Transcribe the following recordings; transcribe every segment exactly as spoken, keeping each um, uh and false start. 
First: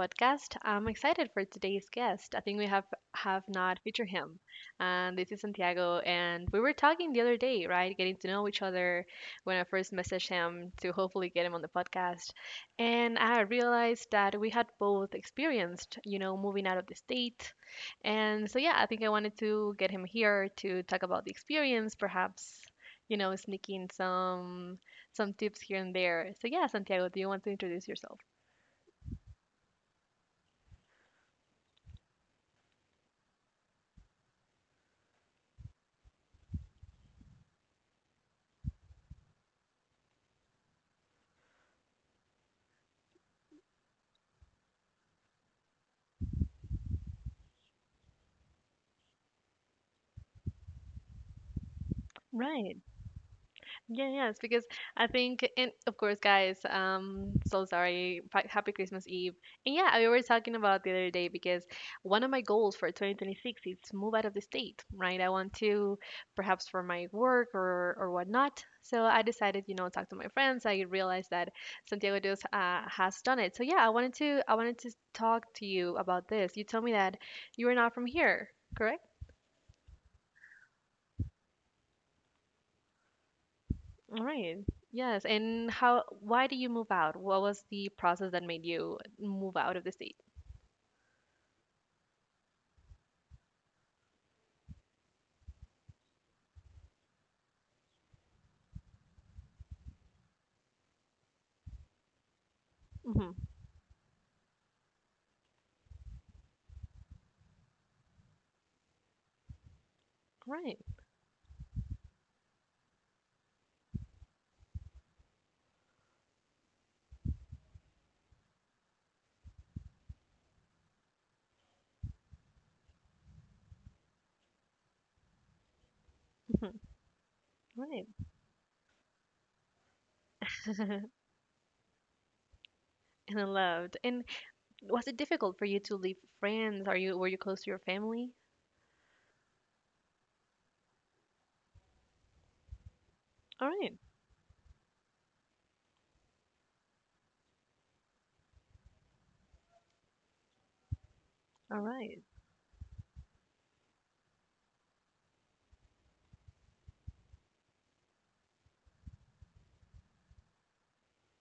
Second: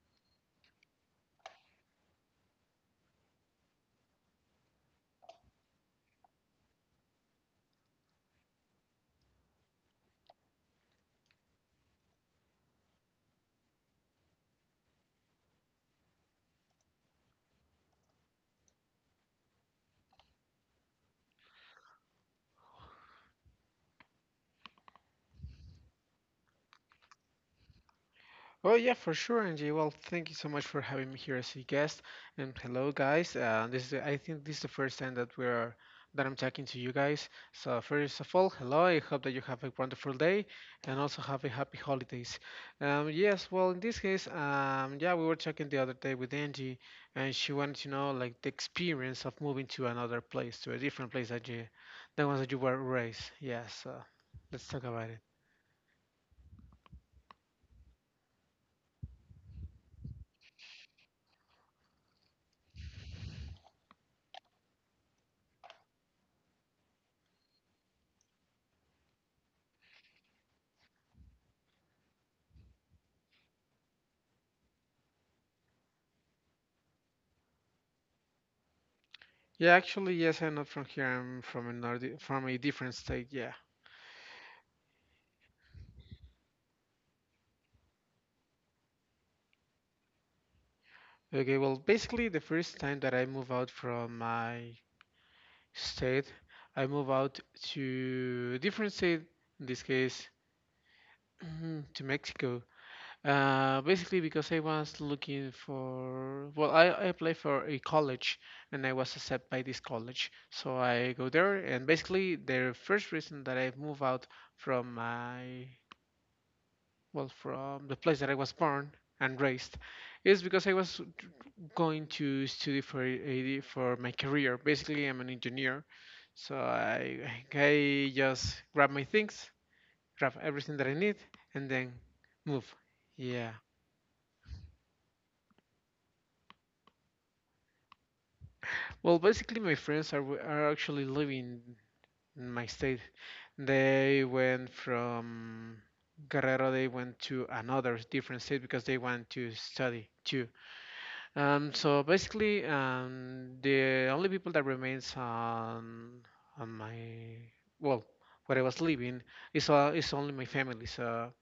podcast. I'm excited for today's guest. I think we have have not featured him, and this is Santiago. And we were talking the other day, right? Getting to know each other when I first messaged him to hopefully get him on the podcast, and I realized that we had both experienced, you know, moving out of the state, and so yeah, I think I wanted to get him here to talk about the experience, perhaps. You know, sneaking some some tips here and there. So yeah, Santiago, do you want to introduce yourself? Oh yeah, for sure, Angie. Well, thank you so much for having me here as a guest. And hello, guys. Uh, this is, I think this is the first time that we're that I'm talking to you guys. So first of all, hello. I hope that you have a wonderful day and also have a happy holidays. Um, yes. Well, in this case, um, yeah, we were talking the other day with Angie, and she wanted to know like the experience of moving to another place, to a different place that you, the ones that you were Right. raised. Yeah. So Yeah, yes, let's because talk about I it. think, and of course, guys, um, so sorry. Fa- Happy Christmas Eve. And yeah, we were talking about the other day because one of my goals for two thousand twenty-six is to move out of the state, right? I want to, perhaps for my work or or whatnot. So I decided, you know, talk to my friends. I realized that Santiago does uh, has done it. So yeah, I wanted to, I wanted to talk to you about this. You told me that you are not from here, correct? Yeah, actually, yes, I'm not from here. I'm from another, from a different state. Yeah. All right. Yes. And how, why did you move out? What was the process that made you move out of the state? Okay. Well, basically, the first time that I move out from my state, I move out to a different state. In this case, to Mexico. Mm-hmm. Uh, basically, because I was looking for. Well, I, I applied for a college, and I was accepted by this college. So Right. I go there, and basically, the first reason that I move out from my well, from the place that I was born and raised, is because I was going to study for a- for my career. Basically, I'm an engineer, so Mm-hmm. I Right. I just grab my things, grab everything that I need, and then move. And I Yeah. loved. And was it difficult for you to leave friends? Are you, were you close to your family? Well, basically, my friends are w- are actually living in my state. All right. They went from Guerrero. They went to another different state because they want to study too. Um, All so right. basically, um, the only people that remains on on my well, where I was living is uh, is only my family. So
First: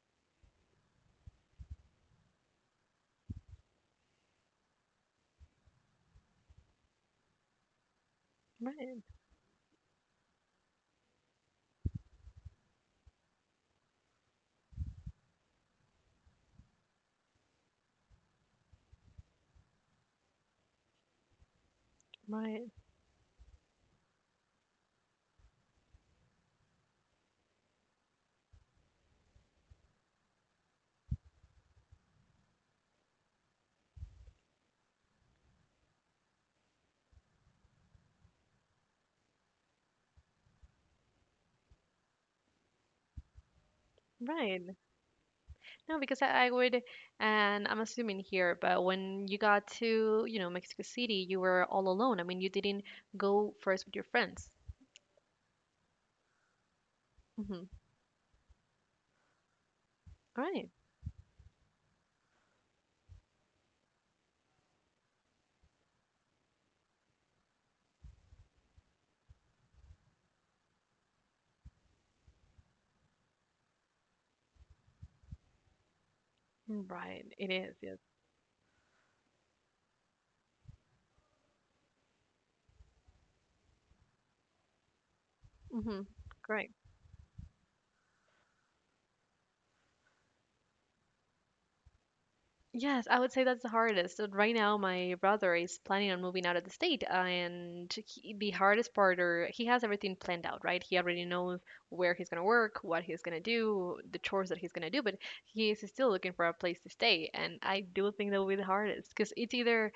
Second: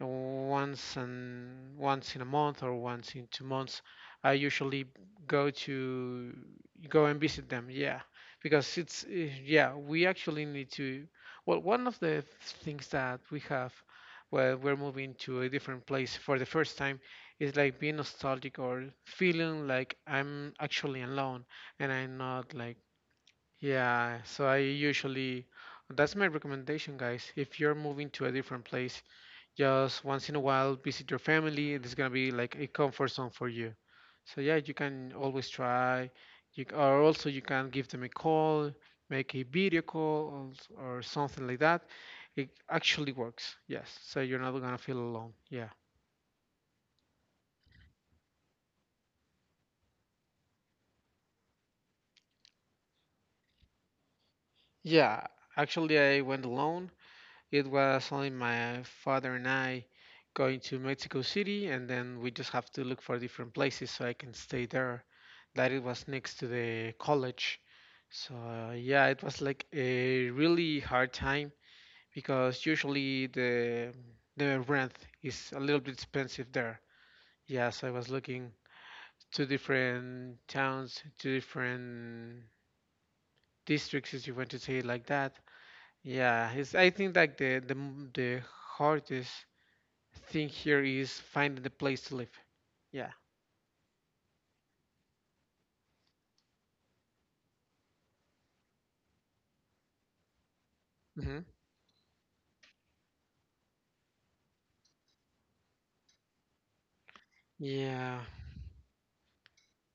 once and once in a month or once in two months, I usually go to go and visit them, yeah, because Right. it's uh, yeah, we actually need to. Well, one of the things that we have where we're moving to a different place for the first time is like being nostalgic or feeling like I'm actually alone, and I'm not Right. like. Yeah, so I usually. That's my recommendation, guys, if you're moving to a different place, just once in a while, visit your family. It's gonna be like a comfort zone for you. So yeah, you can always try. You c- or also you can give them a call, make a video call or, or something like that. It actually works. Yes. So you're not Right. gonna feel alone. Yeah. No, because I, I would, and I'm assuming here, but when you got to, you know, Mexico City, you were all alone. I mean, you didn't go first with your friends. Yeah. Actually, I went alone. Mm-hmm. It was only my father and I All going right. to Mexico City, and then we just have to look for different places so I can stay there. That it was next to the college. So yeah, it was like a really hard time because usually the the rent is a little bit expensive there. Right. It Yeah, is. so I Yes. was looking two different towns, two different districts, if you want to say it like that. Mm-hmm. Yeah, it's, I think like the the m- the hardest thing here is finding the place to live. Yes, Yeah. I would say that's the hardest. So right now, my brother is planning on moving out of the state, uh, and he, the hardest part, or he has everything planned out, right? He already Hmm. knows where he's gonna work, what he's gonna do, the chores that he's gonna do, but he is still looking for a place to stay, and I do Yeah. think that will be the hardest because it's either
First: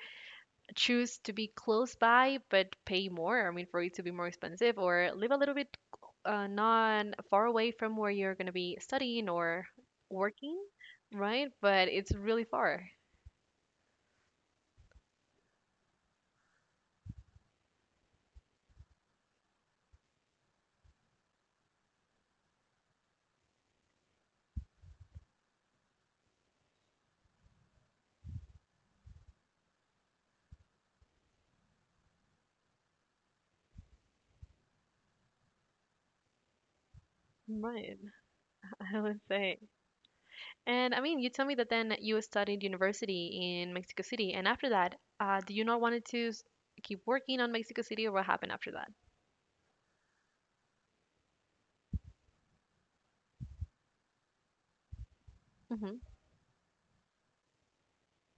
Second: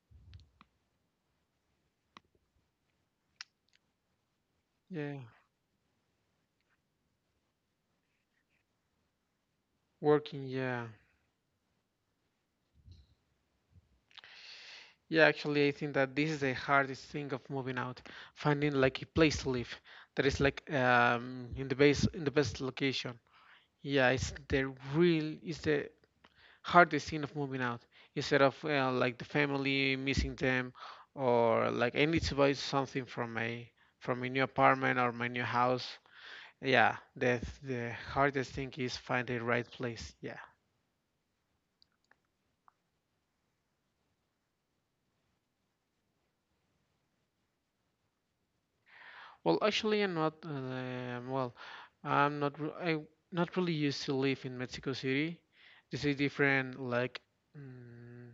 choose to be close by but pay more, I mean, for it to be more expensive, or Yeah. live a little bit uh, not far away from where you're gonna be studying or Working. working. Yeah. Right, but it's really far. Yeah. Actually, I think that this is the hardest thing of moving out, finding like a place to live that is like um in the base in the best location. Yeah. It's the real. It's the hardest thing of moving out. Instead of uh, like the family missing them, or like I need to buy something from my from my new apartment or my new house. Yeah, the the Right, hardest thing is I would find the say. right place. Yeah. And I mean, you tell me that then you studied university in Mexico City, and after that, uh, do you not wanted to s- keep working on Mexico City, or what happened after that? Well, actually, I'm not. Uh, well, I'm not. re- I not really used to live in Mexico City. Hmm. This is different, like mm,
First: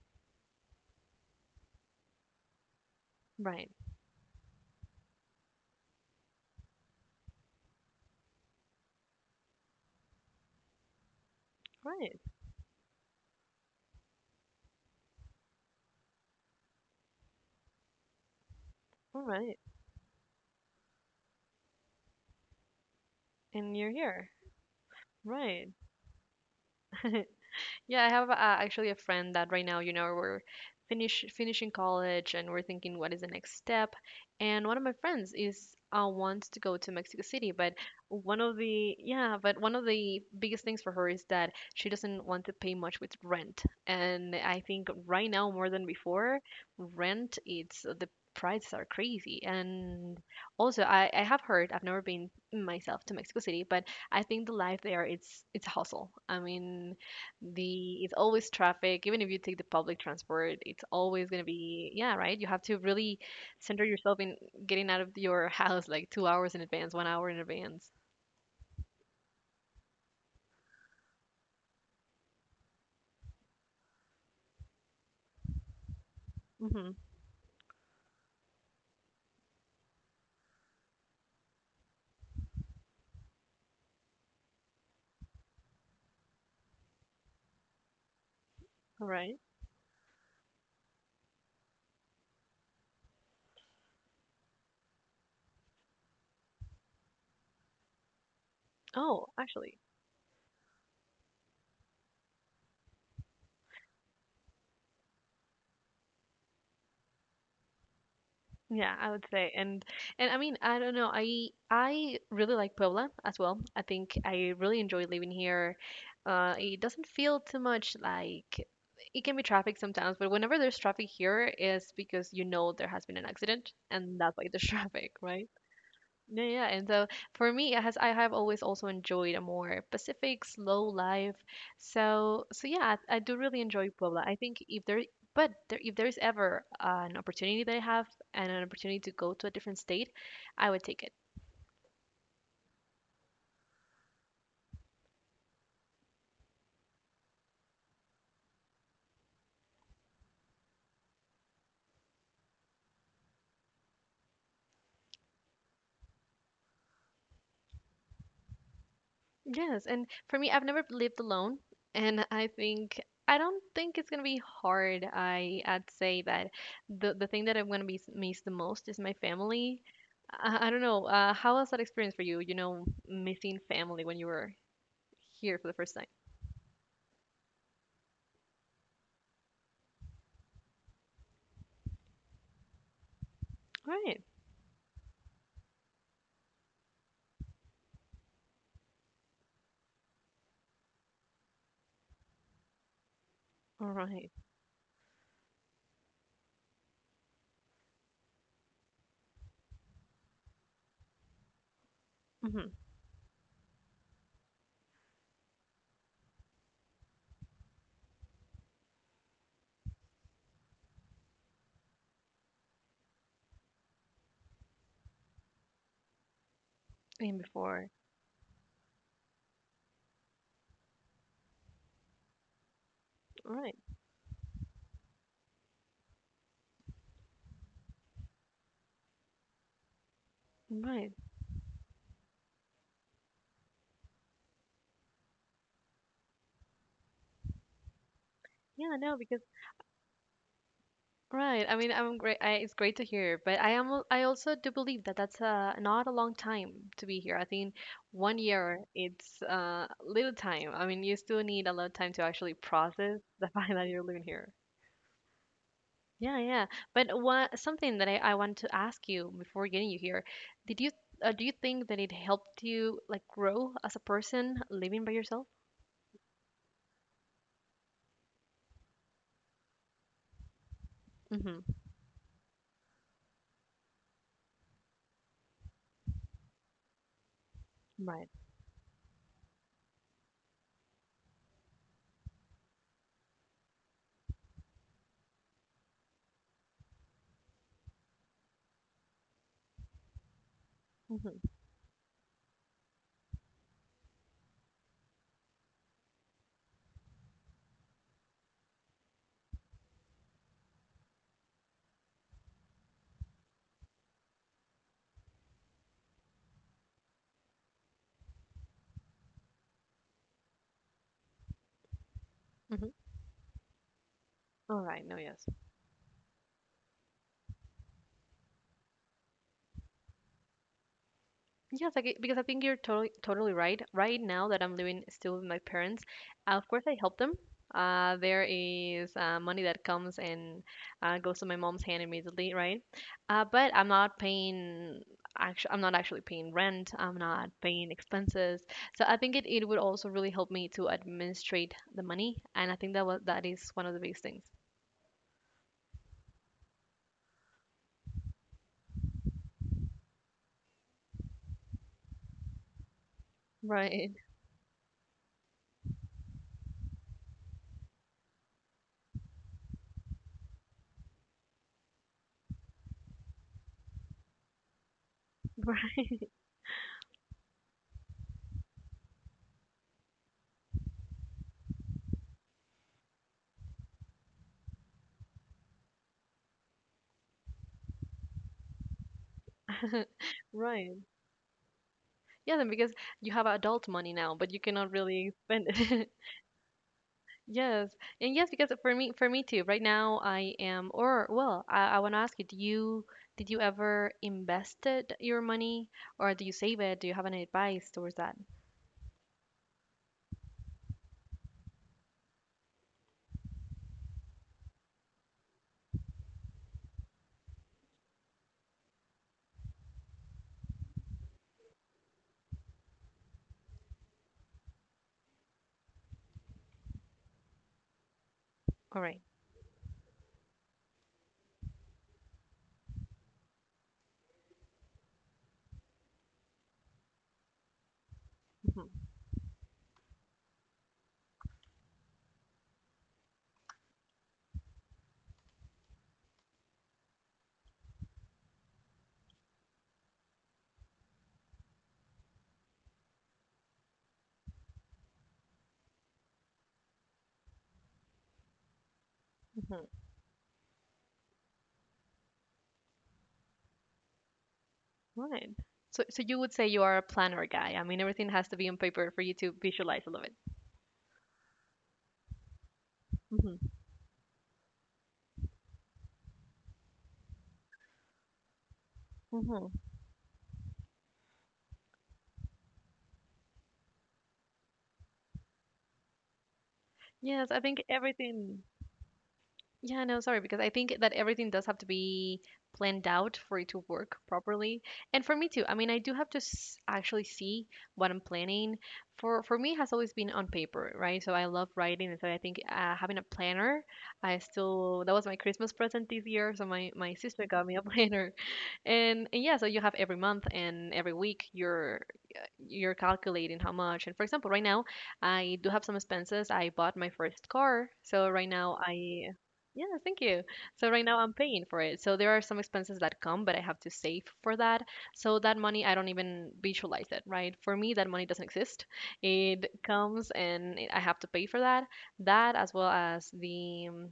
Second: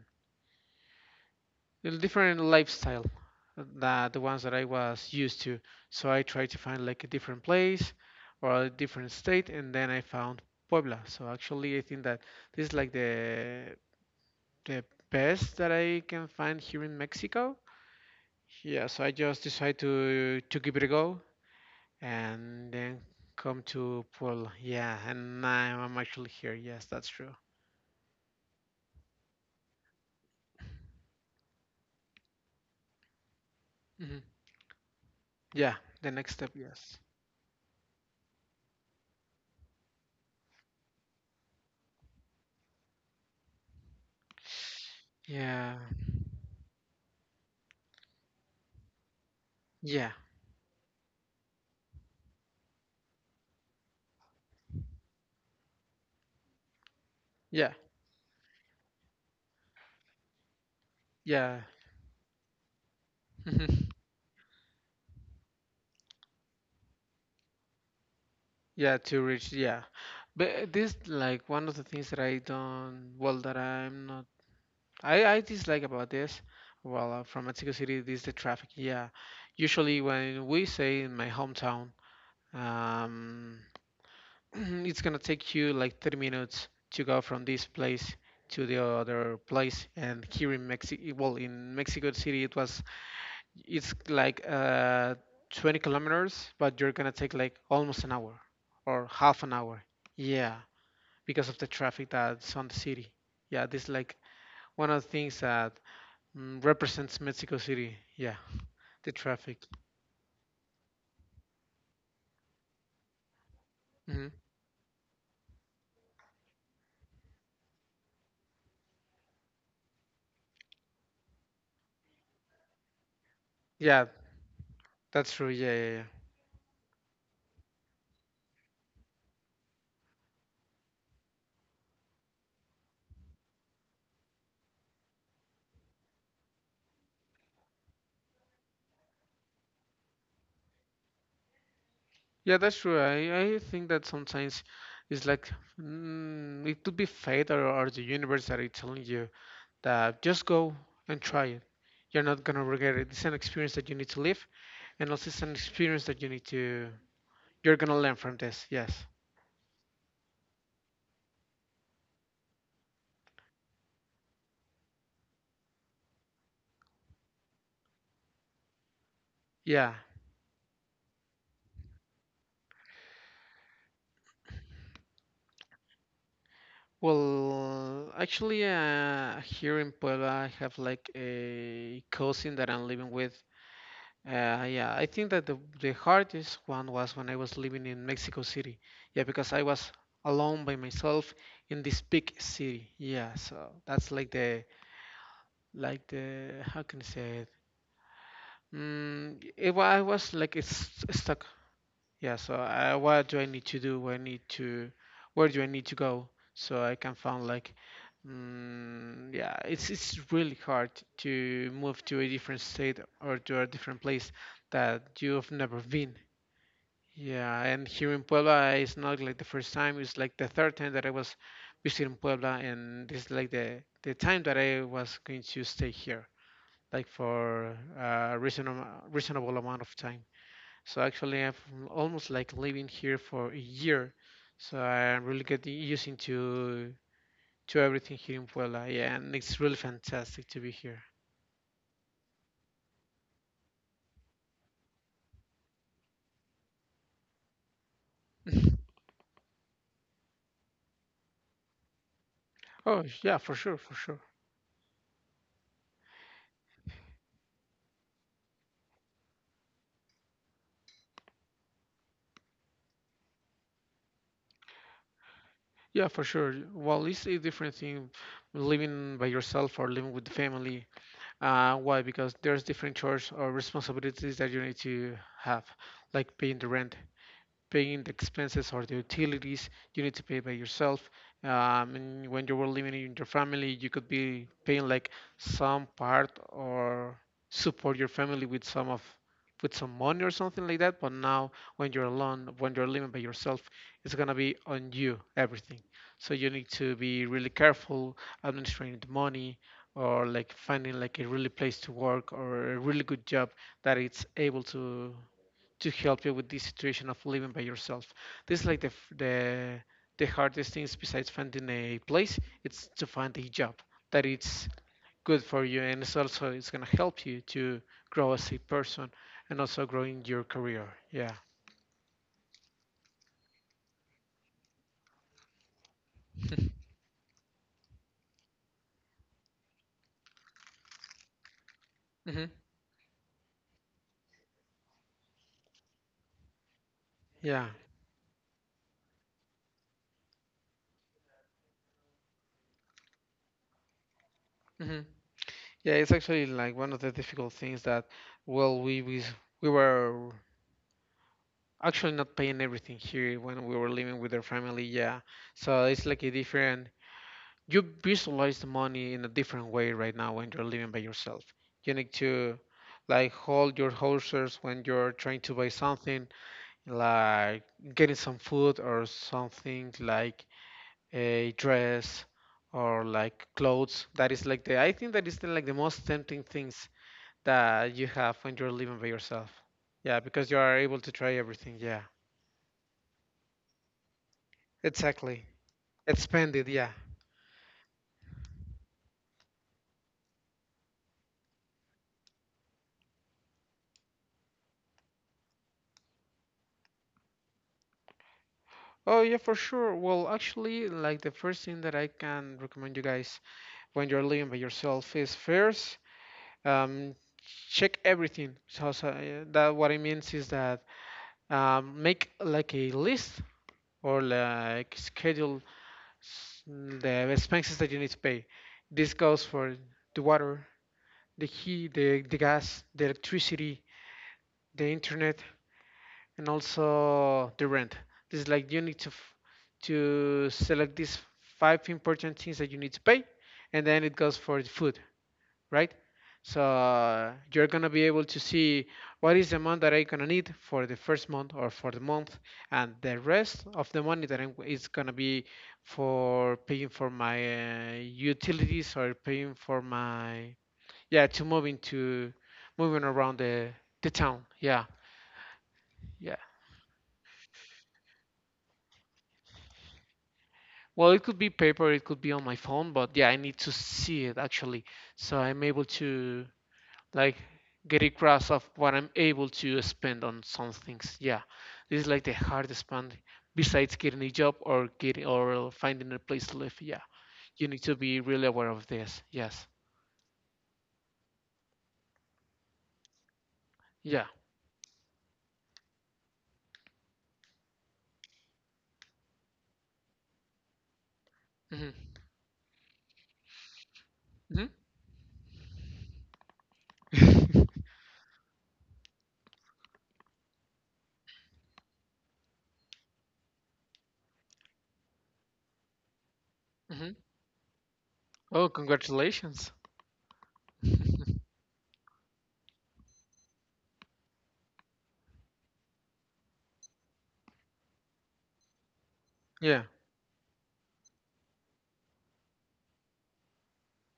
a different lifestyle Right, that the ones that I was used to. So I tried to find like a different place or a different state, and then I found Puebla. So actually, I think right, that this is like the the best that I can find here in Mexico. Yeah, so I all just right, decided to to give it a go, and then come and you're to here. Puebla. Yeah, and Right. now I'm actually here. Yes, that's true. Yeah, I have uh, actually a friend that right now, you know, we're finish finishing college and we're thinking what is the next step. Hmm. And one of my friends Yeah, is uh, the next wants step. to go to Yes. Mexico City, but one of the yeah, but one of the biggest things for her is that she doesn't want to pay much with rent. And I think right now more Yeah. than before, rent it's the prices are crazy. Yeah. And also, I I have heard I've never been myself to Mexico City, but I think the life there it's it's a hustle. I mean Yeah. the it's always traffic. Even if you take the public transport, it's always gonna Yeah. be yeah, right? You have to really center Mhm. yourself in getting out of your house like two hours in advance, one hour in advance. Yeah. To reach. Yeah, but this like one of the things that I don't. Well, that I'm not. I I dislike about this. Mm-hmm. Well, uh, from Mexico City, this is the traffic. Yeah. Usually, when we say in my hometown, um. it's gonna take you like thirty minutes to go from this place to the All other right. place and here in mexico well, in Mexico City it was it's like uh twenty kilometers, but you're gonna take like almost an hour or Oh, half an hour, actually, yeah, because of the traffic that's on the city. Yeah, this is like one of the things that mm, represents Mexico City, yeah, yeah, the I would traffic. say, and and I mean, I don't know. I I really like Puebla as well. I think Hmm. I really enjoy living here. Uh, it doesn't feel too much like it can be traffic sometimes, but whenever there's traffic here, is because you know there has been an accident, Yeah, and that's why there's traffic, that's true. right? Yeah, yeah, yeah. No, yeah, and so for me, it has I have always also enjoyed a more Pacific slow life. So, so yeah, I, I do really enjoy Puebla. I think if there, but there, if there is ever an opportunity that I have and an opportunity to go to a different state, I would take it. Yeah, that's true. I, I think that sometimes it's like mm, it could be fate or, or the universe that is telling you that just go and try it. You're not gonna regret it. It's an experience that you need to live, and also it's an experience that you need to. You're gonna learn from this. Yes. Yes, and for me, I've never lived alone, and I think I don't think it's gonna be hard. I I'd say that the the thing that I'm gonna be s- miss the most is my family. Yeah. I, I don't know. Uh, how was that experience for you? You know, missing family when you were here for the first time. Well, actually, uh, here in Puebla, I have like a cousin that I'm living with. All right. Uh, yeah, I think that the, the hardest one was when I was living in Mexico City. Yeah, because I was alone by myself in this big city. Yeah, so All that's like right. the like the how can I say it? Mm, it wa- I was like it's stuck. Yeah, so Mm-hmm. I, what do I need to do? Where I need to, where do I need to go so I can find like, mm, yeah, it's it's really hard to move to a different state or to a different place that you have never been. And Yeah, and before. here in Puebla, it's not like the first time. It's like the third time that I was visiting Puebla, and this is like All right. the the time that I was going to stay here, like for a reasonable reasonable amount of time. So Right. actually, I'm almost like living here for a year. So I'm really getting used to to everything here in Puebla. Yeah, Yeah, no, and because it's really fantastic to be here. Right. I mean, I'm great. I, it's great to hear, but I am. al- I also do believe that that's uh, not a long time to be here. I think one year it's uh, little time. I mean, you still need a lot of time to actually Oh process yeah, for the sure, fact for that you're sure. living here. Yeah, yeah. But what something that I, I want to ask you before getting you here, did you uh, do you think that it helped you like grow as a person living by yourself? Yeah, for sure. Well, it's a different thing living by yourself or living with the family. Mm-hmm. Uh, why? Because there's different chores or responsibilities that you need to have, like paying the rent, paying the Right. expenses or the utilities you need to pay by yourself. Um, and when you were living in your family, you could be paying like some part or support your family with some of with some money or something like that. But Mm-hmm. now, when you're alone, when you're living by yourself, it's gonna be on you everything. So you need to be really careful administering the money or like finding like a really place to work or a really good job that it's able to to help you with this situation of living by yourself. This is like the the the hardest things besides finding a place, it's Mm-hmm. to find a job that it's All right. No. good Yes. for you, and it's also it's gonna help you to grow as a person and also growing your career. Yeah. Yes, like, it- because I think you're totally totally right. Right now that I'm living still with my parents, uh, of course I help them. Uh, there is uh, money that comes and uh, goes to my mom's hand Hmm. immediately, right? Uh, but I'm not paying. Actually, I'm not actually paying rent. I'm not Yeah. paying expenses. So I think it, it would also really help me to administrate the money, and I think that was that is one of the biggest things. Hmm. Yeah, it's actually like one of the difficult things that, well, we we we were actually not paying everything here when we were Right, living with our family. Yeah, so it's like a different you visualize the money in a different way right now when you're living by yourself. You need to like hold your horses when you're trying to buy something, right, like getting some food or something like a dress or like clothes. That is like the I think that is the, like the most tempting things that you have when you're living by yourself. Yeah, because you are able right. to try everything. Yeah, Yeah, then because you have adult money now, but you cannot really exactly. spend it. Expand it. Yeah. Yes, and yes, because for me, for me too. Right now, I am, or well, I, I want to ask you, do you did you ever invested your money, or do you save it? Do you have any advice towards that? Oh yeah, for sure. Well, actually, like the first thing that I can recommend you guys when you're living by yourself is first, um, check everything. So, so, uh, that what it means is that um, make like a list or like schedule s- the expenses that you need to pay. All This right. goes for the water, the heat, the, the gas, the electricity, the internet, and also the rent. This is like you need Mm-hmm. to f- to select these five important things that you need to pay, and then it goes for the food, right? So uh, you're gonna be able to see what is the amount that I'm gonna need for the first month or for the month, and the rest of the money that I'm, is gonna be for paying for my uh, utilities or paying for Mm-hmm. my, yeah, to moving to moving around the the town. Yeah, All right. So, so yeah. you would say you are a planner guy. I mean, everything has to be on paper for you to visualize a little bit. Well, it could be paper, it could be on my phone, but yeah, I need to Hmm. see it actually, so I'm able to like get a grasp of what I'm able Hmm. to spend on some things. Yeah, this is like the hardest part besides getting a job or getting or finding a place to live. Yeah, Yes, you I need think to be really aware everything. of this. Yes. Yeah, no, sorry, because I think that everything does have to be planned out for it to work Yeah. properly. And for me too. I mean, I do have to s actually see what I'm planning. For for me, it has always been on paper, right? So I love Hmm. writing, and so I think uh, having a planner, I Hmm. still that was my Christmas present this year. So my my sister Hmm. got me a planner, and, and yeah, so you have every month and every week your you're calculating how much. And for example, right now I do have some expenses. I bought my first car, so right Oh, now I congratulations. yeah, thank you. So right now I'm paying for it. So there are some expenses that come, but I have to save for that. So that money, I don't even visualize it, right? For me, that money doesn't exist. It Yeah. comes and it- I have to pay for that. That as well as the um,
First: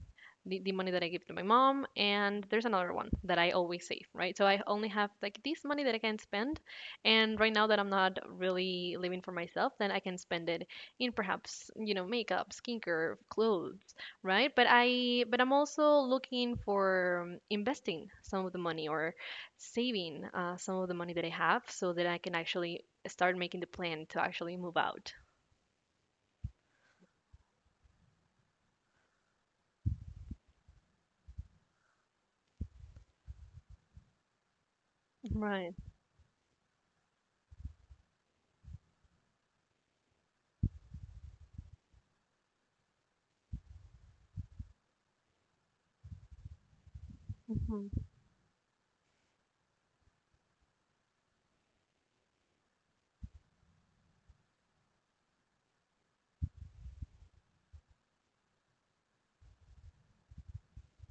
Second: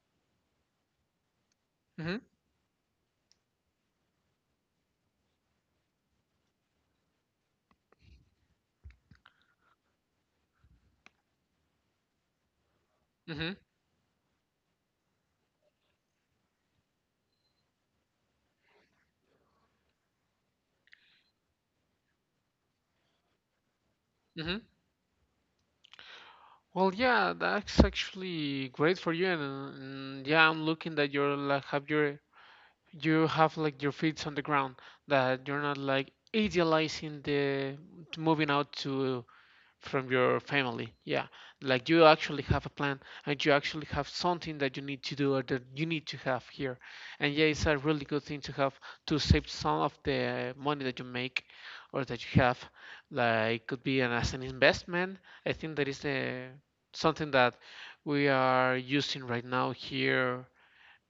the, the money that I give to my mom, Hmm. and there's another one that I always save, right? So I only have like this money that I can spend, and right now that I'm not really living for myself, then I can spend it in perhaps, you know, makeup, skincare, Hmm. clothes, right? But I but I'm also looking for um, investing some of the money or saving uh, some of the money that I have so that I can actually start making the plan to actually Hmm. move out. Well, yeah, that's actually great for you, and, uh, and yeah, I'm looking that you're like have your you have like your feet on the ground, that you're Right. not like idealizing the t- moving out to from your family. Yeah, like you actually have a plan and you actually have something that you need to do or that you need to have here. And yeah, it's a Hmm. really good thing to have to save some of the money that you make or that you have. Like could be an as an investment. I think that is the something that we are using right now here,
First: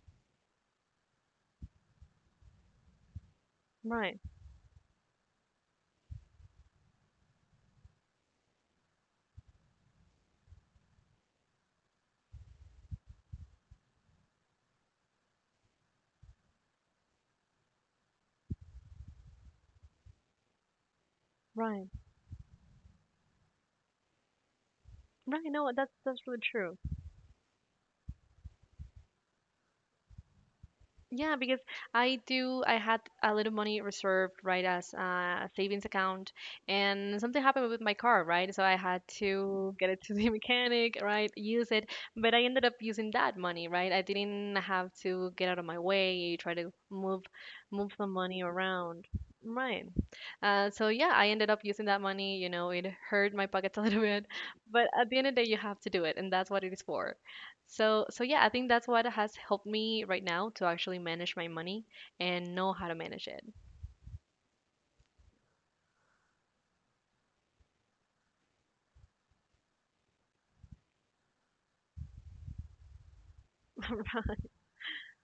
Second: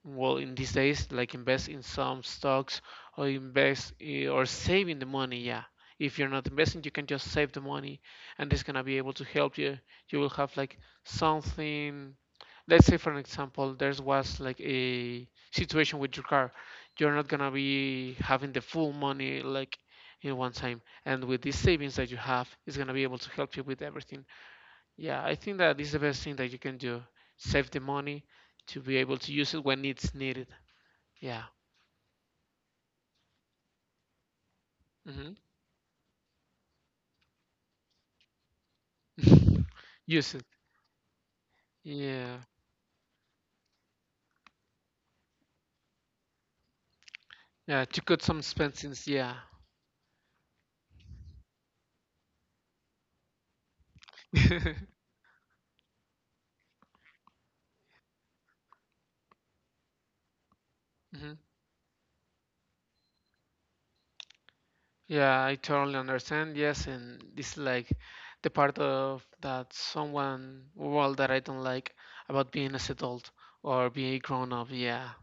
well, in these days, like invest in some stocks or invest Right. i- or saving the money, yeah. If you're not investing, you can just save the money, and it's gonna be able to help you. You will have like something. Let's say, for an example, there was like a situation with your car, you're not gonna be having the full money like in one time, and with these Right. savings that you have, it's gonna be able to help you with everything. Yeah, I Right. think No, that that's is the best that's thing really that you can true. do. Save the money to be able to use it when it's needed. Yeah, Yeah. because I do. I had a little money reserved, right, as Hmm. a savings account, and something happened with my car, right? So I had to get it to the Use it. mechanic, right? Use it, but Yeah. I ended up using that money, right? I didn't have to get out of my way, try to move, Yeah, move to some cut some money around, expenses. Yeah. right? Uh, so yeah, I ended up using that money. You know, it hurt my pockets a little bit, Hmm. but at the end of the day, you have to do it, and that's what it is for. So, so yeah, I think that's what has helped me right now to actually manage my money and know how to manage it. Yeah, I totally understand. Yes, and this is like the part of that someone, well, that I don't like about being as adult or being grown up. Yeah.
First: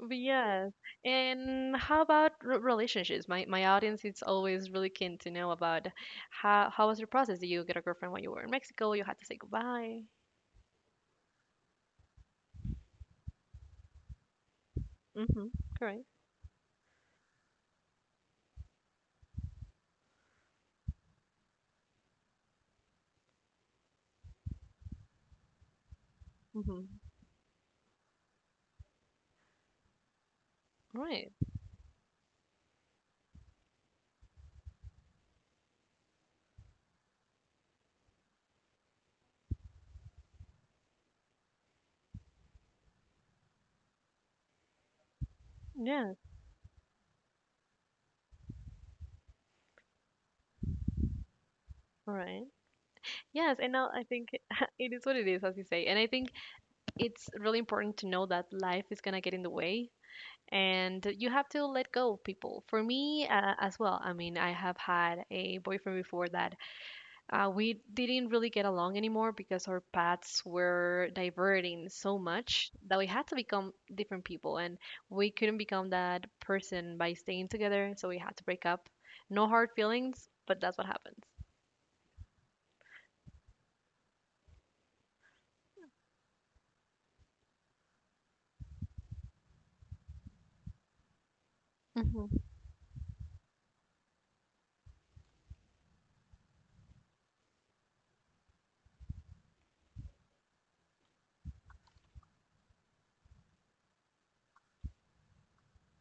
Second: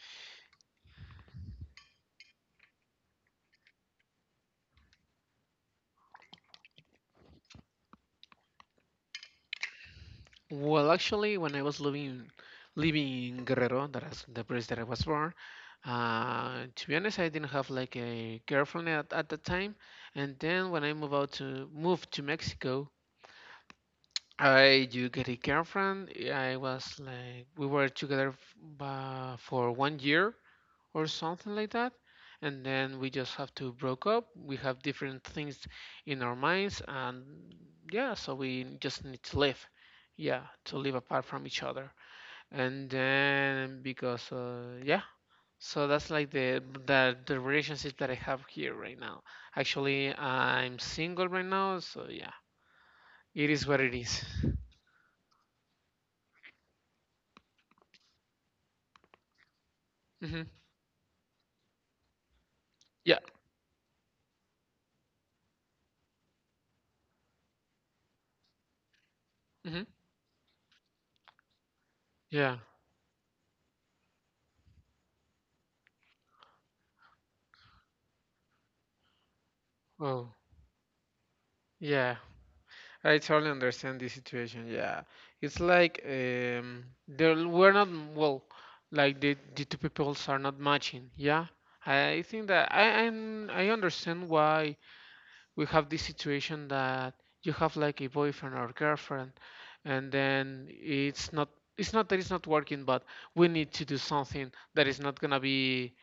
But yes. And how about re relationships? My my audience is always really keen to know about how how was your process? Did you get a girlfriend when you were in Mexico? You had to say goodbye. Well, actually, when I was living living in Guerrero, that is the place that I was born, Mm-hmm. Correct. uh, to be honest, I didn't have like a girlfriend at, at the time. And then when I moved out to moved to Mexico, I do get a girlfriend. Yeah, I Mm-hmm. was like, we were together f- ba- for one year or Right. something like that, and then we just have to broke up. We have different things in our minds, and yeah, so we just need to live, yeah, to live apart from each other. And then because uh, yeah, so that's Yes. like the the the relationship that I have here right now. Actually, I'm single right now, so All yeah, right. it Yes. is And what now it I is. think it is what it is, as you say. And I think it's really important to know that life is gonna get in the way. Mhm. And you have to let go of people. For Yeah. me, uh, as well, I mean I have had a boyfriend before that uh, we didn't really get along anymore because our Hmm. paths were diverting so Yeah. much that we had to become different people, and we couldn't become that person by staying together, so we had to break up. No hard feelings, Oh, but that's what happens. yeah. I totally understand this situation. Yeah, it's like um, there we're not, well, like the the two peoples are not matching. Yeah, I think that I I'm, I understand why we have this situation that you have like a boyfriend or girlfriend, and then it's not, it's not that it's not working, but we need to do something that is not gonna be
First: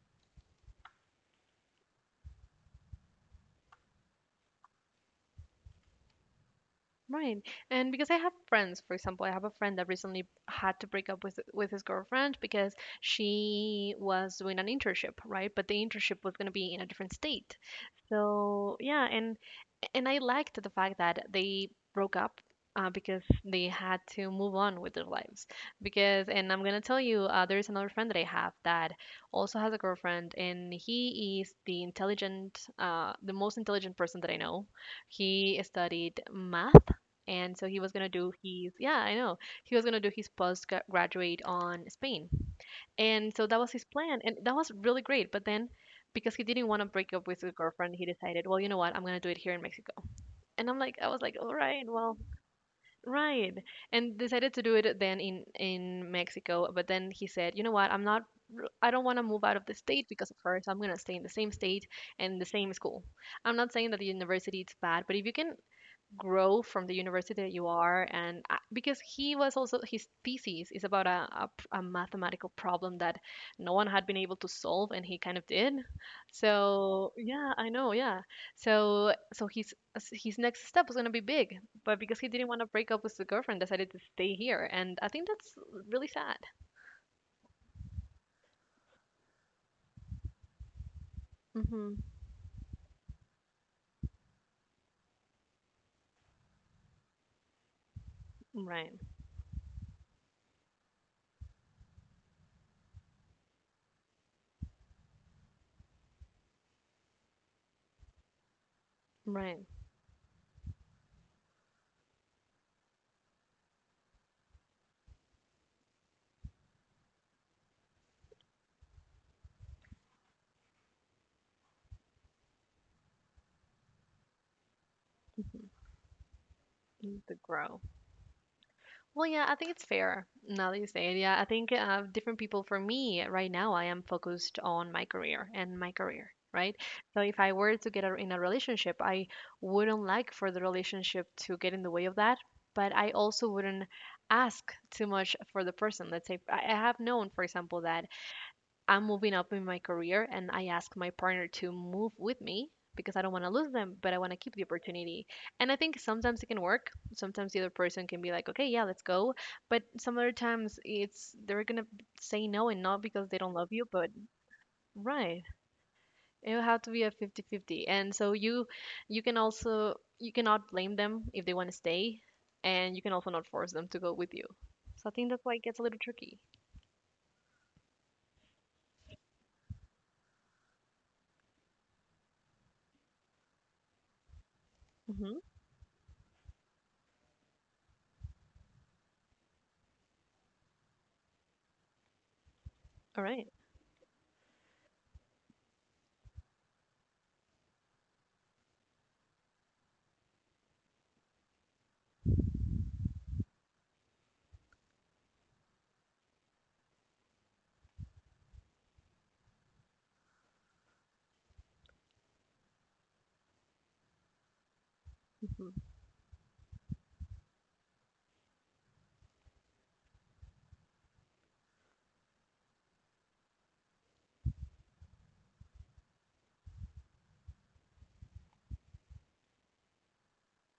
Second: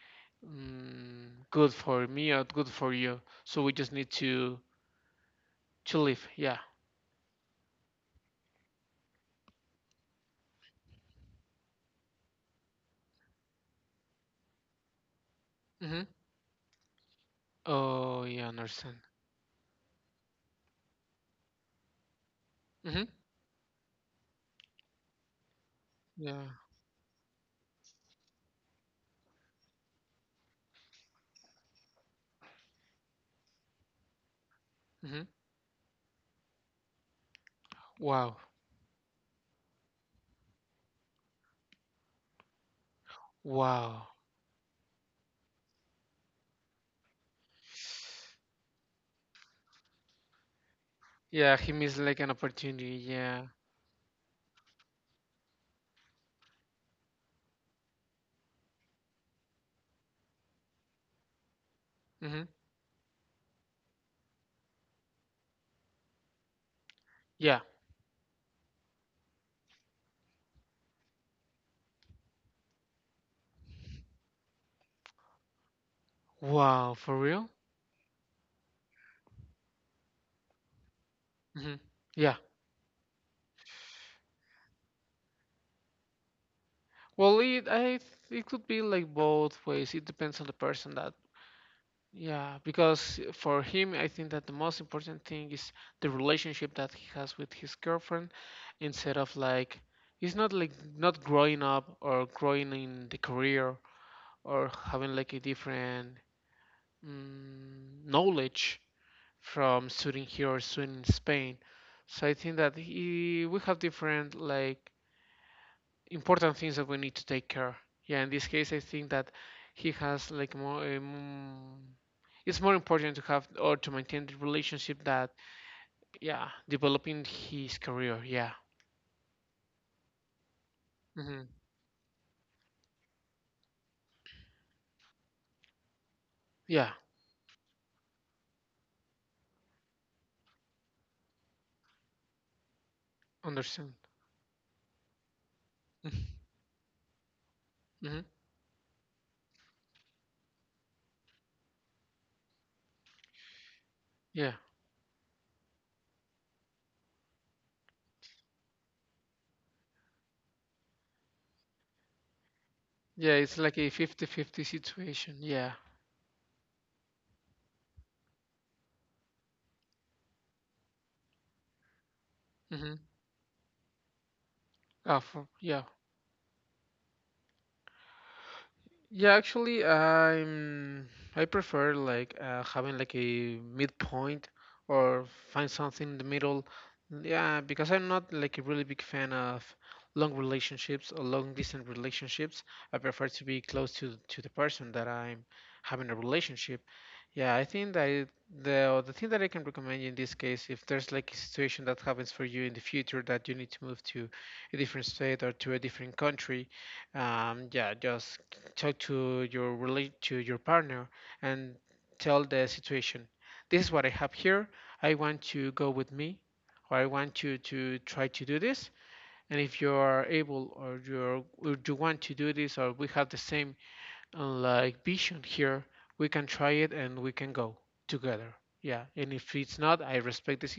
mm, good for me or good for you. So we just need to To live, yeah. Right. And because I have friends, for example, I have a friend that recently had to break up with with his girlfriend because she was doing an internship, right? But the Hmm. internship was going to be in a different state. Oh, yeah, So, understand. yeah, and and I liked the fact that they broke up, uh, Hmm. because they had to move on with their lives. Because, and Yeah. I'm gonna tell you, uh, there's another friend that I have that also has a girlfriend, and he is the intelligent, uh, the most intelligent person that I know. Hmm. He studied math. And so he was gonna do Wow. his, yeah, I know. He was gonna do his postgraduate on Spain. And so that was his Wow. plan. And that was really great. But then because he didn't want to break up with his girlfriend, he decided, well, you know what? I'm going to do it here in Mexico. And I'm like, I was like, all Yeah, he right, missed well, like an opportunity. Yeah. right. And decided to do it then in in Mexico. But then he said, you know what? I'm not. r- I don't want to move out of the state because of her. So I'm gonna stay in the same state and the Hmm. same school. I'm not saying that the university is bad, but if you can grow from the university that Yeah. you are, and I- because he was also, his thesis is about a a, a mathematical problem that no one had been able to solve, and he kind of did. Wow, So for real? yeah, I know, yeah. So so his his next step was going to be big, Hmm. but because he Yeah. didn't want to break up with the girlfriend, decided to stay here, and I think that's really sad. Well, it I it could be like both ways. It depends on the person that. hmm Yeah, because for him, I think that the most important thing is the relationship that he has with his girlfriend, right. instead of like he's not like not growing up or growing in the career or having like a different mm, knowledge Right. from student here or student in Spain. So I think that he, we have different like important things that we need to take care. Yeah, in this case, I think that he has like more. Um, it's more important to have or to maintain the relationship that, hmm yeah, developing to his grow. career. Yeah. Well, yeah, I think it's fair now that you say it. Yeah, I Hmm. think uh, different people. For me right now, I am focused on my career and my career, right? Yeah. So if I were to get a, in a relationship, I wouldn't like for the relationship to get in the way of that, but I also wouldn't Understand. ask too much for the person. Let's say I I have known, for example, that Hmm. I'm moving up in my career and I ask my partner to move with me because I don't want to lose them, but I want to keep Yeah. the opportunity. And I think sometimes it can work. Sometimes the other person can be like, okay, yeah, let's go. But some other times it's they're going to say no, and not because Yeah, they don't it's love like you, a but fifty-fifty situation. right. Yeah. It'll have to be a fifty-fifty. And so you you can also, you cannot blame them if they want to stay, Mm-hmm. and you can also not force them to go with you. So I Uh, think that's For, why it gets a yeah, little tricky. yeah, actually, I'm I prefer like uh, having like a midpoint or Mhm. find something in the middle. Yeah, because I'm not like a really big fan of long relationships or long distance relationships. I All prefer to right. be close to to the person that I'm having a relationship. Yeah, I think that it- the the thing that I can recommend you in this case, if there's like a situation that happens for you in the future that you need to move to a different state or to a different country, um, yeah, just talk to your relate to your partner and tell the situation. This is what I have here. I want to Mhm. go with me, or I want you to try to do this, and if you are able or you're or you want to do this, or we have the same uh, like vision here, we can try it and we can go together. Yeah, and if it's not, I respect this.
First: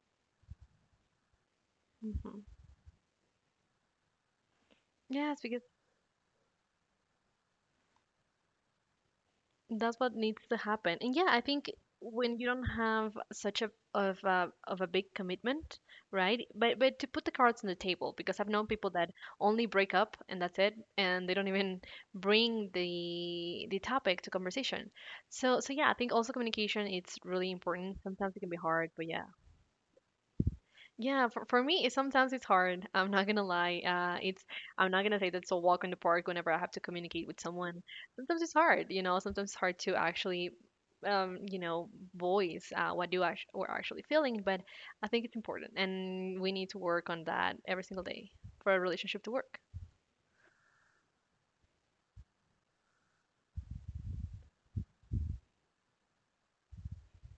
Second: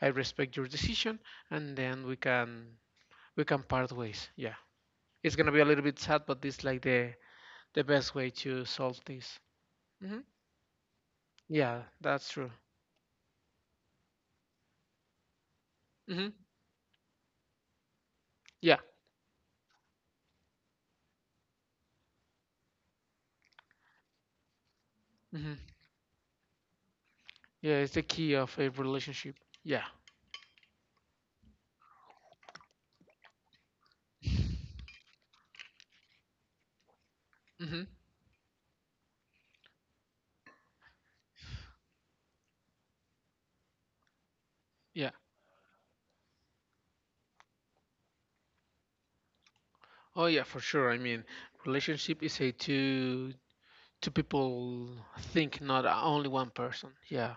I respect your decision, and then we Mhm. can we can part ways, yeah. It's Yes, gonna be because a little bit sad, but this is like the the best way to solve this. that's what Hmm. needs to happen. And yeah, I think Yeah, that's when you true. don't have such a of a of a big commitment, Hmm. right? But but to put the cards on the table, because I've known Yeah. people that only break up and that's it, and they don't even bring the the topic to conversation. So Hmm. so yeah, I think also communication it's really Yeah, it's important. the key Sometimes it can be of a hard, but yeah. relationship. Yeah. Yeah, for, for me, it, sometimes it's hard. I'm not gonna lie. Uh, it's I'm not gonna say that's a walk in the park whenever I have to communicate with someone. Hmm. Sometimes it's hard, you know. Sometimes it's hard to actually, um, you know, voice uh, what do act- we're actually feeling. But I Yeah. think it's important, and we need to work on that every single day for a relationship to work. Oh yeah, for sure. I mean, relationship is a two two people think, not only one person. Yeah.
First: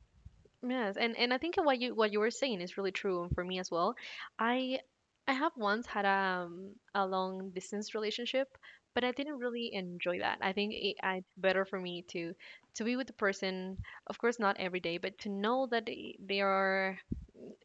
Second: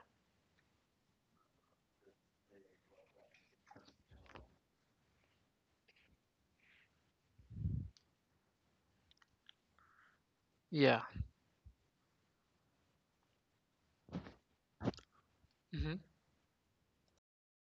Yes, and and I think what you what you were saying is really true for me as well. I I have once had a um, a long distance relationship, but I didn't really enjoy that. I think it, Yeah. I, it's better for me to to be with the person, of course, not every day, but to know that Hmm. they, they are,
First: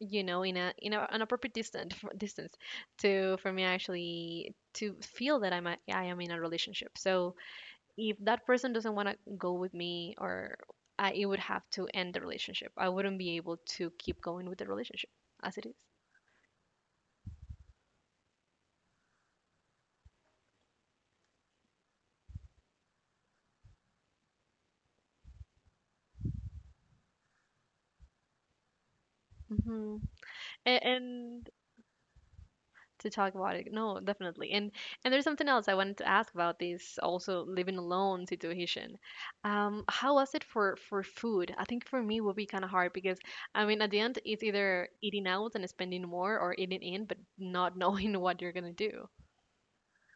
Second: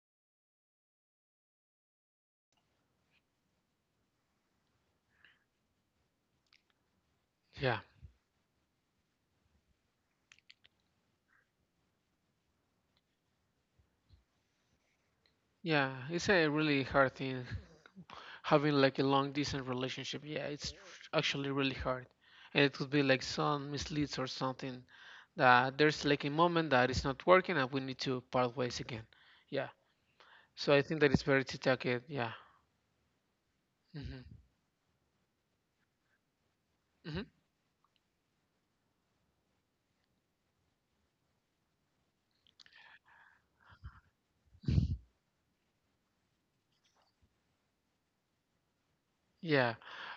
you know, in a in a, an appropriate distance distance to for me actually to feel that I'm a, I am in a relationship. So Yeah. if that person doesn't want to go with me, or I, it would have to end the relationship. I wouldn't be able to keep going with the relationship as it is. Yeah. It's a really hard thing having like a long distant relationship, yeah, it's actually really hard, and it could be like some misleads or something that there's like a moment that it's not working and we need to part ways again, yeah. Mm-hmm. So I And, think that it's better and to take it, yeah. to talk about it, no, Hmm. definitely. And and there's something else I wanted to ask about this Hmm. also living alone situation. Um, how was it for for food? I think for me it would be kind of hard because I mean at the end it's either eating out and spending more, or eating in but not knowing what you're gonna do. Yeah,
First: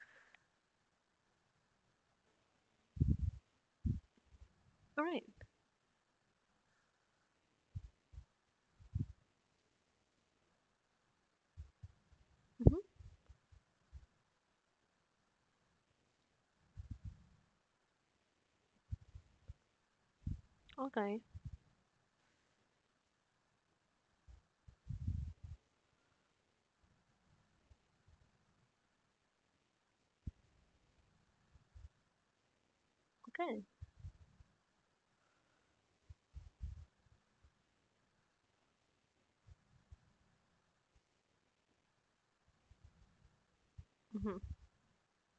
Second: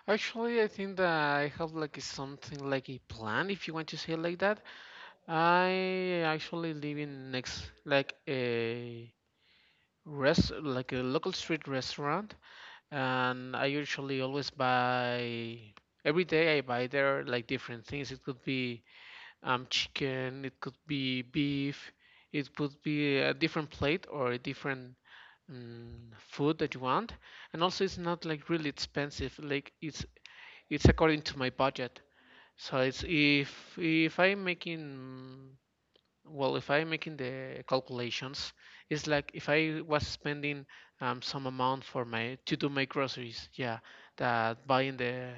actually, I think that I have like a, something like a plan, if you want to say it like that. All right. I actually live in next like a rest like a local street restaurant, Mm-hmm. and I usually always buy, every day I buy there like different things. It could be um chicken, it could Okay. be beef, it could be a different plate or a different um, food that you want. And also it's not like really expensive. Like it's it's according to my budget. So it's Okay. if if I'm making, well, if I'm making the calculations, it's like if I was spending um, some amount for my to do my groceries, yeah, Mm-hmm. that buying the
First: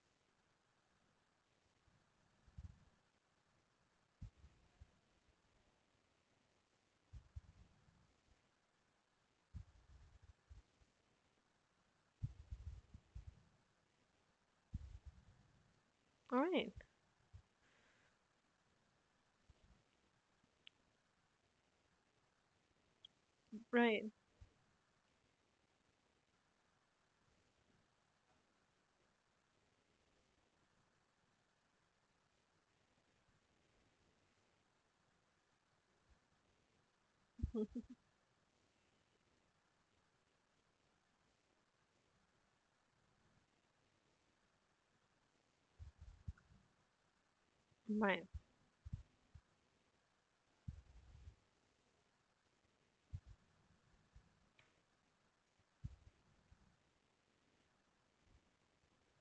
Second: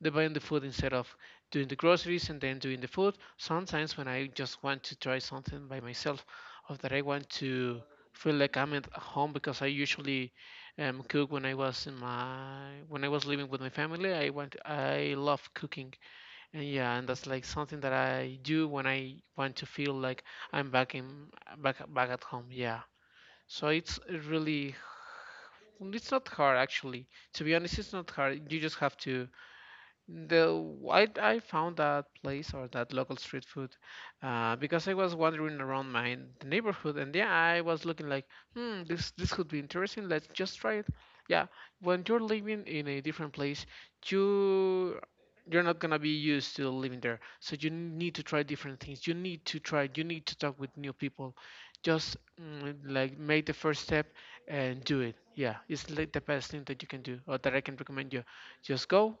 the buying the food instead of doing the groceries and then doing the food. Sometimes when I just want to try something by myself, or that I want to feel like I'm at home because I usually um, cook when I was in my when I was living with my family. I want I love cooking, All and right. yeah, and that's like something that I do when I want to feel like I'm back in back back at home. Yeah. So it's Right. really it's not hard, actually. To be honest, it's not hard. You just have to the I, I found that place or that local street food, uh, because I was wandering around my the neighborhood, and yeah, I was looking like, hmm, this this could be interesting, let's just try it, yeah. When you're living in a different place, you you're not gonna be used to living there, so you need to Right. try different things, you need to try you need to talk with new people. Just mm, like make the first step and do it, yeah. It's like the best thing that you can do or that I can recommend you. Just go,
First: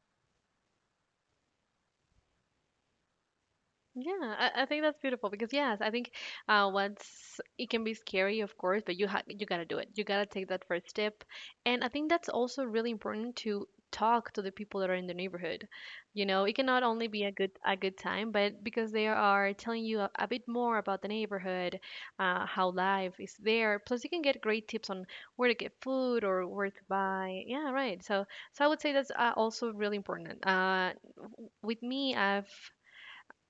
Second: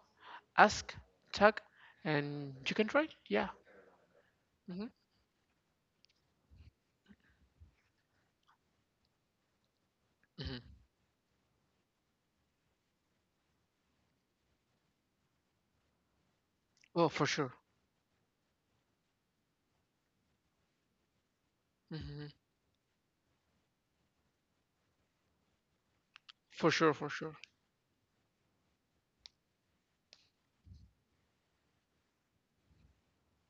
ask, tag, and you can try. Yeah. Yeah, I, I think Hmm. that's beautiful because yes, I think uh, once it can be scary, of course, but you ha you gotta do it. You gotta take that Hmm. first step, and I think that's also really important to talk to the people that are in the neighborhood. You know, it can not only Oh, be for a good sure. a good time, but because they are telling you a, a bit more about the neighborhood, Hmm. uh, how life is there. Plus, you can get great tips on where to get food or where For to sure, for sure. buy. Yeah, right. So, so I would say that's uh, also really important. Uh, w- with me, I've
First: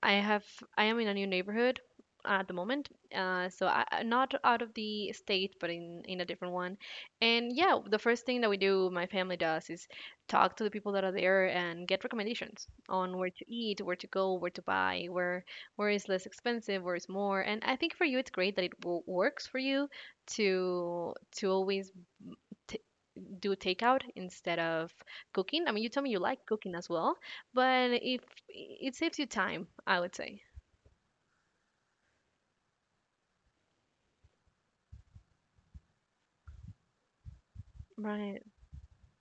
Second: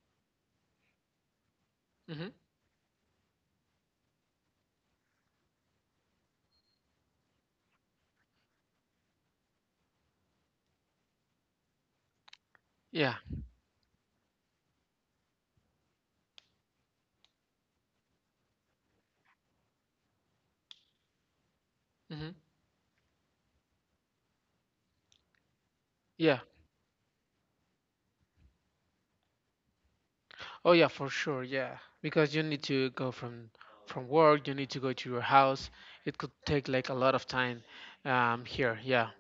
I have I am in a new neighborhood Hmm. at the moment. Uh, so I, I- not out of the state, but in in a different one. And yeah, the first thing that we do, my family does, is talk to the people that are there and get recommendations Yeah. on where to eat, where to go, where to buy, where where is less expensive, where is more. And I think for you, it's great that it w works for you to to always Hmm. t do takeout instead of cooking. I mean, you tell me you like Yeah. cooking as well, but if it saves you time, I would say. Oh, yeah, for sure. Yeah, because you need to go from from work. You need to go to your house. It could take like a lot of time Right. um, here. Yeah.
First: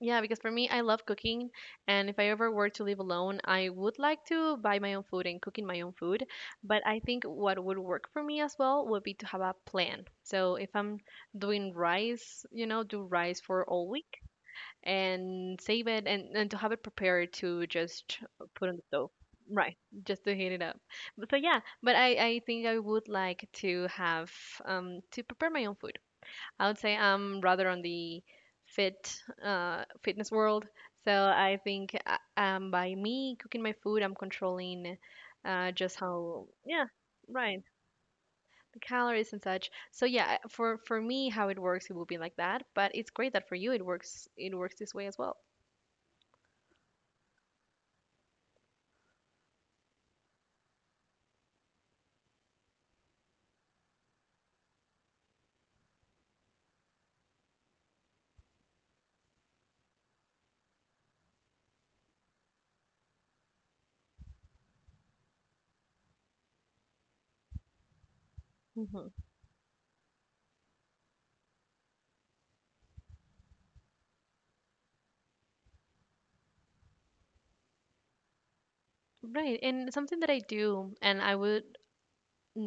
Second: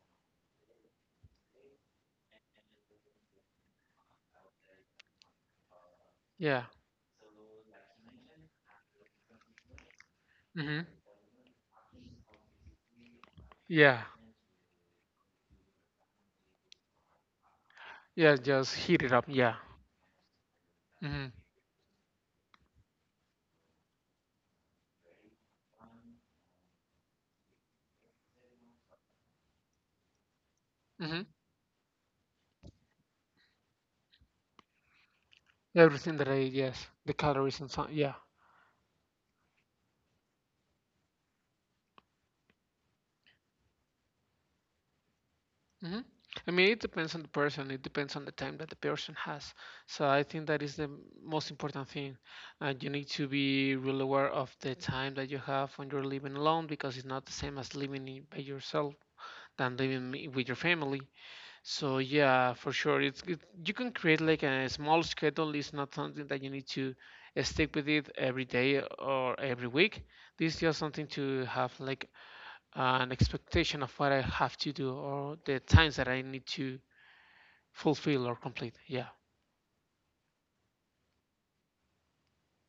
Yeah, because for me, I love cooking, and if I ever were to live alone, I would like to buy my own food and cooking my own food. Yeah. But I think what would work for me as well would be to have a plan. So if Hmm. I'm doing rice, you know, do rice for all Yeah. week and save it, and, and to have it prepared to just Yeah. put on Just the heat stove. it up. Yeah. Right, just to heat it up. But Hmm. so yeah, but I, I think I would like to have um to prepare my own food. I would say I'm rather on the fit uh, fitness world. So Hmm. I think uh, um, by me cooking my food, I'm controlling uh, just Everything that I, how yeah, yes, the calories right, and so. Yeah. the calories and such. So yeah, I- for for me, how it works, it will be like that. But it's great that for you, it works it works this way as well. Hmm. I mean, it depends on the person. It depends on the time that the person has. So I think that is the m- most important thing. And you need to be real aware of the time that you have when you're living alone, because it's not the same as living i- by yourself than living i- with your family. So yeah, for sure, it's it, you can create like a small schedule. It's not something that you need to uh, stick with it every day hmm or every week. This is just something to have like an expectation of what I have to do or the times that I need to fulfill or complete. Yeah. Right, and something that I do, and I would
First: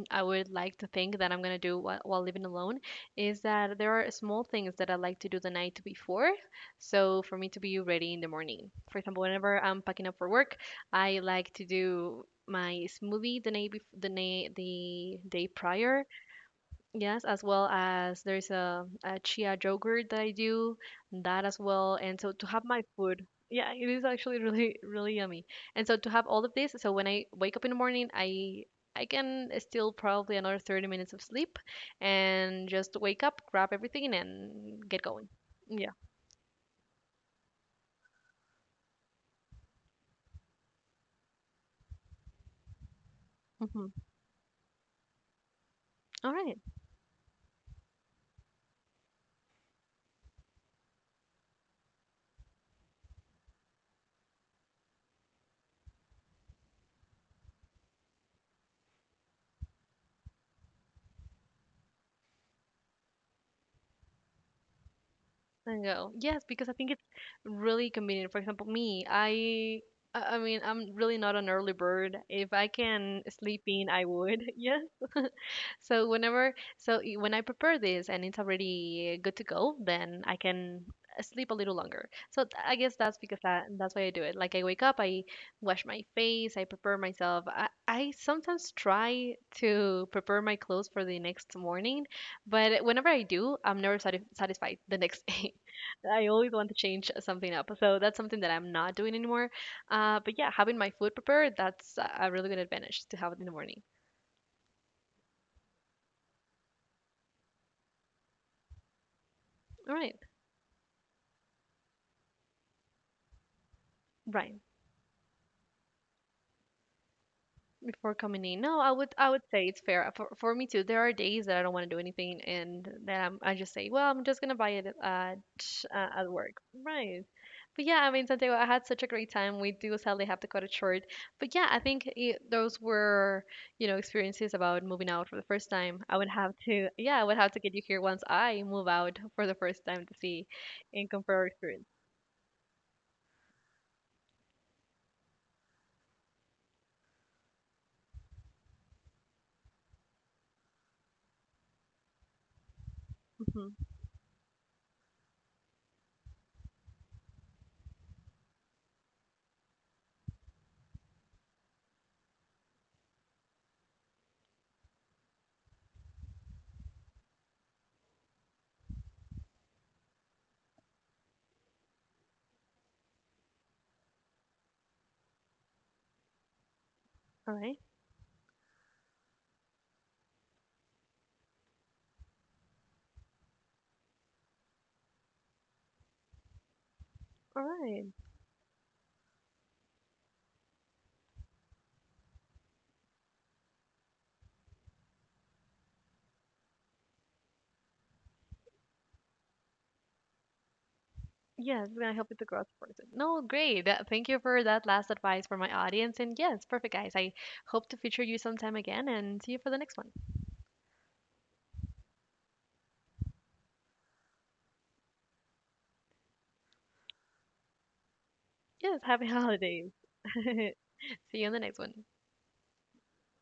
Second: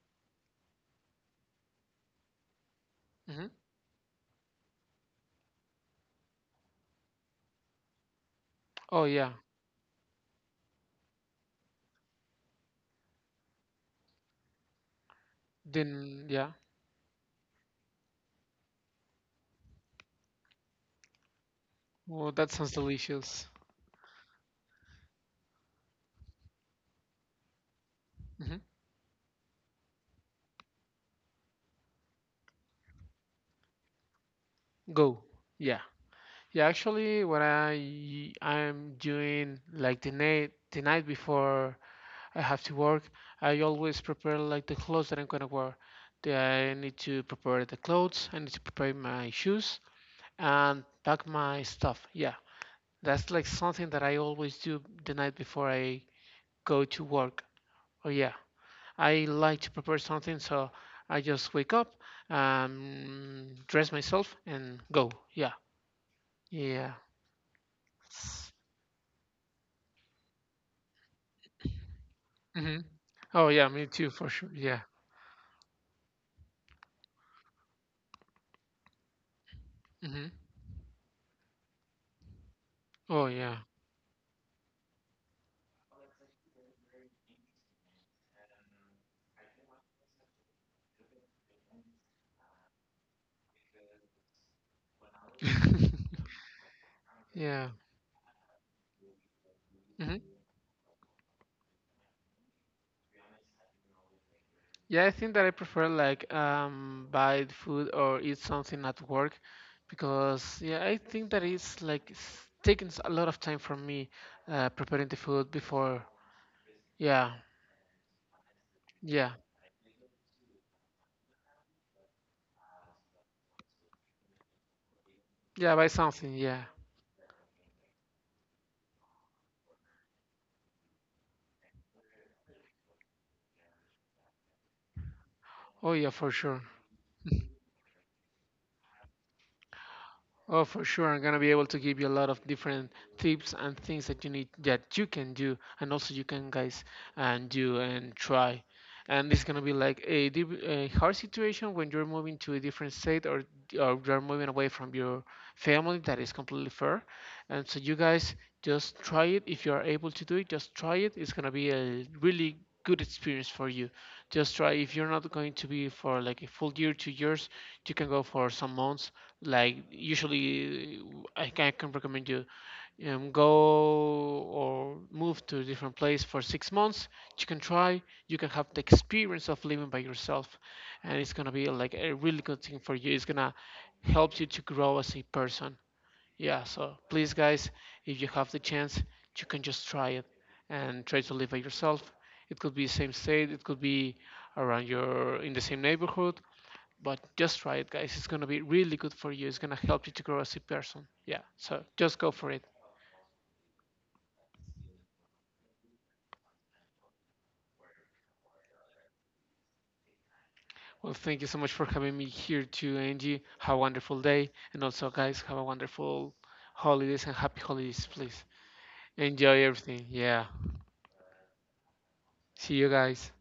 I would like to think that I'm going to do while, while living alone is Hmm. that there are small things that I like to do the night before. So for me to be ready in the morning. For Oh, example, yeah. whenever I'm packing up for work, I like to do my smoothie the night bef- the, na- the day prior. Then, yeah. Yes, as well as there's a, a chia yogurt that I do, that as well. And so Well, to that have sounds my food, delicious. yeah, it is actually really, really yummy. And so to have all of this, so when I wake up in the morning, Hmm. I I can still probably another thirty minutes of sleep and just wake up, grab everything, and get Go. going. Yeah. Yeah. Yeah, actually, when I I'm doing like the night the night before I have to work, I hmm always prepare like the clothes that I'm gonna wear. All The- right. I need to prepare the clothes. I need to prepare my shoes and pack my stuff. Yeah. That's like something that I always do the night before I go to work. Oh yeah, I like to prepare something, so I just wake up, um, dress myself, and go. Yeah, There you go. Yes, because I think yeah. it's really convenient. For example, me, I I I mean, I'm really not an early bird. If I Hmm. can Oh sleep yeah, me in, I too for would. sure. Yes. Yeah. So whenever, so i- when I prepare this and it's already good to go, then Hmm. I can uh, sleep a little longer. So th- I guess that's Oh because yeah. that that's why I do it. Like I wake up, I wash my face, I prepare myself. I, I sometimes try to prepare my clothes for the next morning, but whenever I do, I'm never sati satisfied the next day. I always want to change something up. Yeah. So that's something that I'm not doing anymore. Uh, hmm. but yeah, having my food prepared, that's a a really good advantage to have it in the morning. Yeah, I think that I prefer like um buy food or eat something at work, All right. because yeah, I think that it's like s- taking s- a lot of time from me Right. uh, preparing the food before. Yeah, Before coming in, no, I would I yeah, would say it's fair uh, for, for me too. There are days that I don't want to do anything, and that I'm, I just say, well, I'm just gonna buy it at yeah, buy uh, at something. work, Yeah. right? But yeah, I mean, Santiago, I had such a great time. We do sadly have to cut it short, but yeah, I think it, those were you know experiences about moving out for the first Oh time. yeah, I would for have sure. to, yeah, I would have to get you here once I move out for the first time to see Oh, for and sure. I'm compare gonna our be able to experience. give you a lot of different tips and things that you need that you can do, and also you can guys and do and try. And it's gonna be like a, div- a hard situation when you're moving to a different state or, Mhm. or you're moving away from your family. That is completely fair. And so you guys, just try it. If you are able to do it, just try it. It's gonna be a really good experience for you. Just try. If you're not going to be for like a full year, two years, you can go for some months, like usually, uh, I can, I can recommend you, um, go or move to a different place for six months. You All can right, try. You can have the experience of living by yourself, and it's gonna be like a really good thing for you. It's gonna help you to grow as a person. Yeah. So please, all guys, right. if you have the chance, you can just try it and try to live by yourself. It could be same state. It could be around your in the same neighborhood. But just try it, guys. It's gonna be really good for you. It's gonna help you to grow as a person. Yeah. So Yes, it's gonna just help go with the for it. growth process. No, great. That, thank you for that last advice for my audience. And yes, perfect, guys. I hope to feature you sometime again and see you for the next one. Well, thank you so much for having me here too, Angie. Have a wonderful day, and also, guys, have a wonderful holidays and happy holidays, please. Yes, happy Enjoy holidays. everything. Yeah. See you in the next one. See you guys.